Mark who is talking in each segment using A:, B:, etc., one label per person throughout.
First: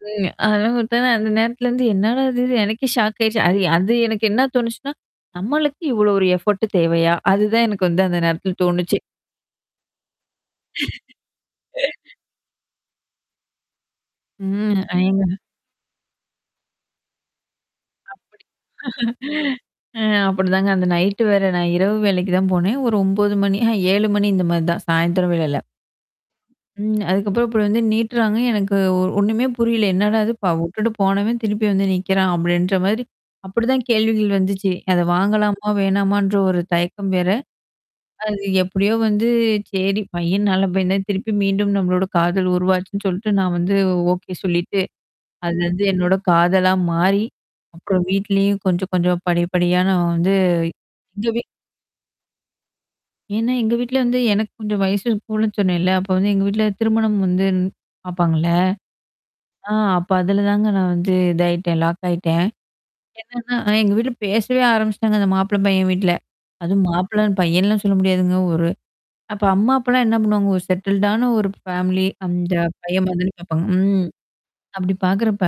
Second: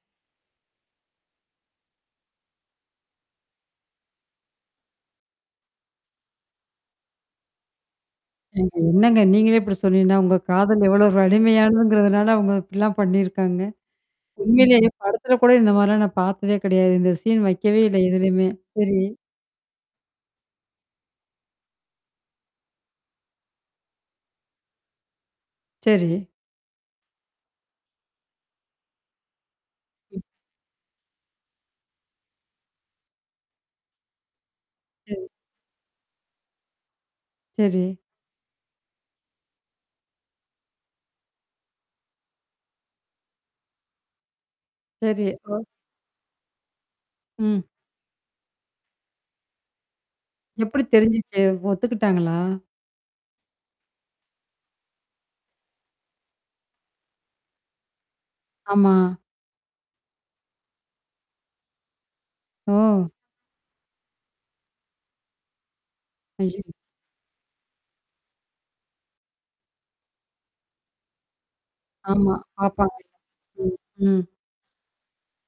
A: [unintelligible] அந்த நேரத்துலருந்து என்னடா இது! எனக்கே ஷாக் ஆயிடுச்சு. அது அது எனக்கு என்ன தோணுச்சுன்னா! நம்மளுக்கு இவ்ளோ பெரிய எஃபோர்ட் தேவையா? அதுதான் எனக்கு வந்து அந்த நேரத்தில
B: ஏங்க!
A: தோணுச்சு.
B: என்னங்க நீங்களே இப்பிடி சொன்னீங்கன்னா, உங்க காதல் எவ்வளோ ஒரு வலிமையானதுங்கிறதுனால அவுங்க அப்பிடிலாம் பண்ணியிருக்காங்க.
A: ம்.
B: உண்மையிலயே
A: ஏங்க.
B: படத்தில கூட இந்தமாரிலாம் நான் பாத்ததே கிடையாது. இந்த சீன் வைக்கவே இல்ல
A: அப்படி
B: எதுலயுமே. சரி.
A: அ அப்பிடிதாங்க அந்த நைட்டு வேற. நான் இரவு வேலைக்கு தான் போனேன். ஒரு 9:00 மணி அஹ, 7:00 மணி இந்தமாரி தான் சாயந்திரம் வேலைையில.
B: சரி.
A: ம். அதுக்கப்புறம் இப்ப வந்து நீட்றாங்க. எனக்கு ஒ ஒண்ணுமே புரியல. என்னடா
B: ம்.
A: அது ப விட்டுட்டு போனவன் திருப்பி வந்து நீக்கிறான், அப்பிடின்ற மாரி. அப்பிடிதான் கேள்விகள் வந்துச்சு. அத
B: சரி.
A: வாங்கலாமா! வேணாமான்ற ஒரு தயக்கம் வேற.
B: சரி.
A: அது எப்பிடியோ வந்து சரி பையன் நல்ல பையந்தான் திருப்பி மீண்டும் நம்மளோட காதல் உருவாச்சுன்னு சொல்ட்டு நான் வந்து ஓகே சொல்லிட்டு.
B: சரி,
A: அது
B: ஓ.
A: வந்து என்னோட காதலா மாறி,
B: ம்.
A: அப்புறம் வீட்லயும் கொஞ்சம் கொஞ்சம் படி, படியா நான் வந்து
B: எப்பிடி தெரிஞ்சுச்சு?
A: [unintelligible]
B: ஒத்துக்கிட்டாங்களா?
A: ஏன்னா, எங்க வீட்ல வந்து எனக்கு கொஞ்சம் வயசு கூடன்னு சொன்னேன்ல. அப்போ வந்து எங்க வீட்ல திருமணம் வந்து ன் பாப்பாங்கள்ல.
B: ஆமா.
A: ஆ அப்ப அதுலதாங்க நான் வந்து இதாயிட்டேன். லாக் ஆயிட்டேன்.
B: ஓ!
A: என்னன்னா, எங்க வீட்ல பேசவே ஆரம்பிச்சிட்டாங்க. அந்த மாப்பிள பையன் வீட்ல.
B: ஐயோ!
A: அதுவும் மாப்பிள பையன்லாம் சொல்ல முடியாதுங்க ஒரு அப்ப அம்மா அப்பலாம் என்ன பண்ணுவாங்க, ஒரு செட்டில்டான ஒரு ஃபேமிலி,
B: ஆமா.
A: அந்த
B: பாப்பாங்க.
A: பையன்மாரி தானே பாபப்பாங்க.
B: ம்.
A: ம்.
B: ம்.
A: அப்பிடி பார்க்கிறப்ப.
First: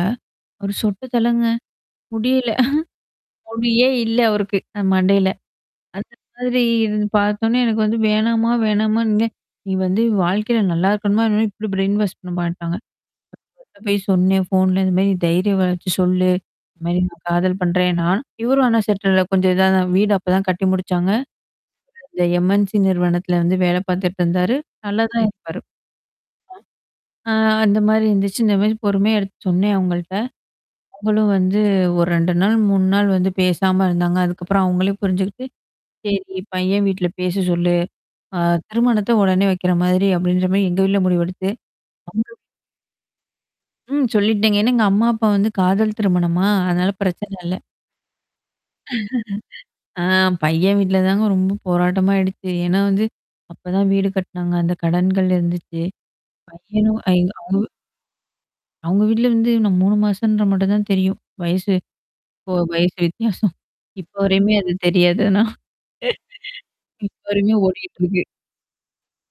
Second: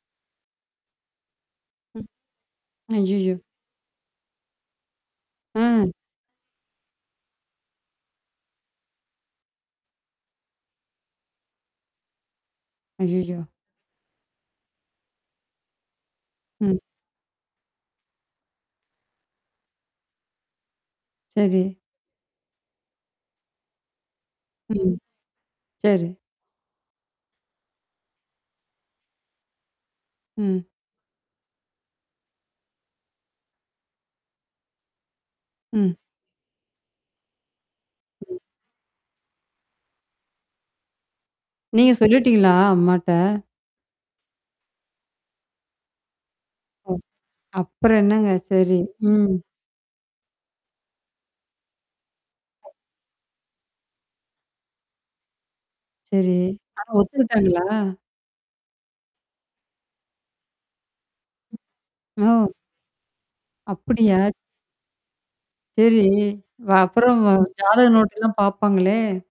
A: ஒரு சொட்ட தலங்க
B: ம்.
A: முடியல
B: ஐய்யய்யோ!
A: முடியியே இல்ல அவருக்கு. அ மண்டையில.
B: அ.
A: அந்த மாதிரி இருந்து பாத்தோனே எனக்கு வந்து வேணாமா, வேணாமான்ங்க. நீ வந்து வாழ்க்கையில நல்லா இருக்கணுமா [unintelligible] இப்பிடி பிரைன் வாஷ் பண்ண மாட்டாங்க.
B: அய்யய்யோ!
A: [unintelligible] போய் சொன்னேன். ஃபோன்ல இந்தமாரி தைரிய வார்த்த சொல்லு.
B: ம்.
A: இந்தமாரி நான் காதல் பண்றேன் நான் இவரும் ஆனா செட்டில் கொஞ்சம் இதா வீடு அப்ப தான் கட்டி முடிச்சாங்க.
B: சரி.
A: இந்த எம்-என்-சி நிறுவனத்தல வந்து வேல பார்த்துட்டு இருந்தாரு.
B: ம்.
A: நல்லதான் இருப்பாரு.
B: சரி.
A: ஆ அந்தமாரி இருந்துச்சு. இந்தமாரி பொறுமையா எடுத்து சொன்னேன் அவுங்கள்ட்ட.
B: ம்.
A: அவுங்களும் வந்து ஒரு 2 நாள், 3 நாள் வந்து பேசாம இருந்தாங்க. அதுக்கப்புறம் அவுங்களே புரிஞ்சுகிட்டு.
B: ம்.
A: சரி பையன் வீட்ல பேச சொல்லு. அ
B: ம்.
A: திருமணத்த உடனே வைக்கிற மாதிரி அப்பிடின்ற மாரி எங்க வீட்ல முடிவெடுத்து
B: நீங்க
A: [unintelligible]
B: சொல்லிட்டீங்களா, அம்மாட்ட?
A: ம். சொல்லிட்டேங்க. ஏன்னா எங்க அம்மா அப்பா வந்து காதல் திருமணமா? அதனால
B: ஓ!
A: பிரச்சன இல்ல.
B: அப்பறம் என்னங்க, சரி. ம்.
A: ஆ பையன் வீட்ல தாங்க ரொம்ப போராட்டமா ஆயிடுச்சு. ஏன்னா வந்து அப்பதான் வீடு கட்னாங்க. அந்த கடன்கள் இருந்துச்சு.
B: சரி. ஆ
A: பையனு
B: ஒத்துக்கிட்டாங்களா?
A: [unintelligible] அவுங்க வீட்ல வந்து இன்னும் 3 மாசம்ன்ற மட்டும் தான் தெரியும். வயசு ஓ!
B: ஓ!
A: வயசு வித்தியாசம்.
B: அப்பிடியா?
A: இப்போ வரையுமே அது தெரியாது ஆனா
B: சரி. வ
A: இப்ப
B: அப்புறம்
A: வரையுமே
B: ஜாதக
A: ஓடிட்டு இருக்கு.
B: நோட்டெல்லாம் பார்ப்பாங்களே!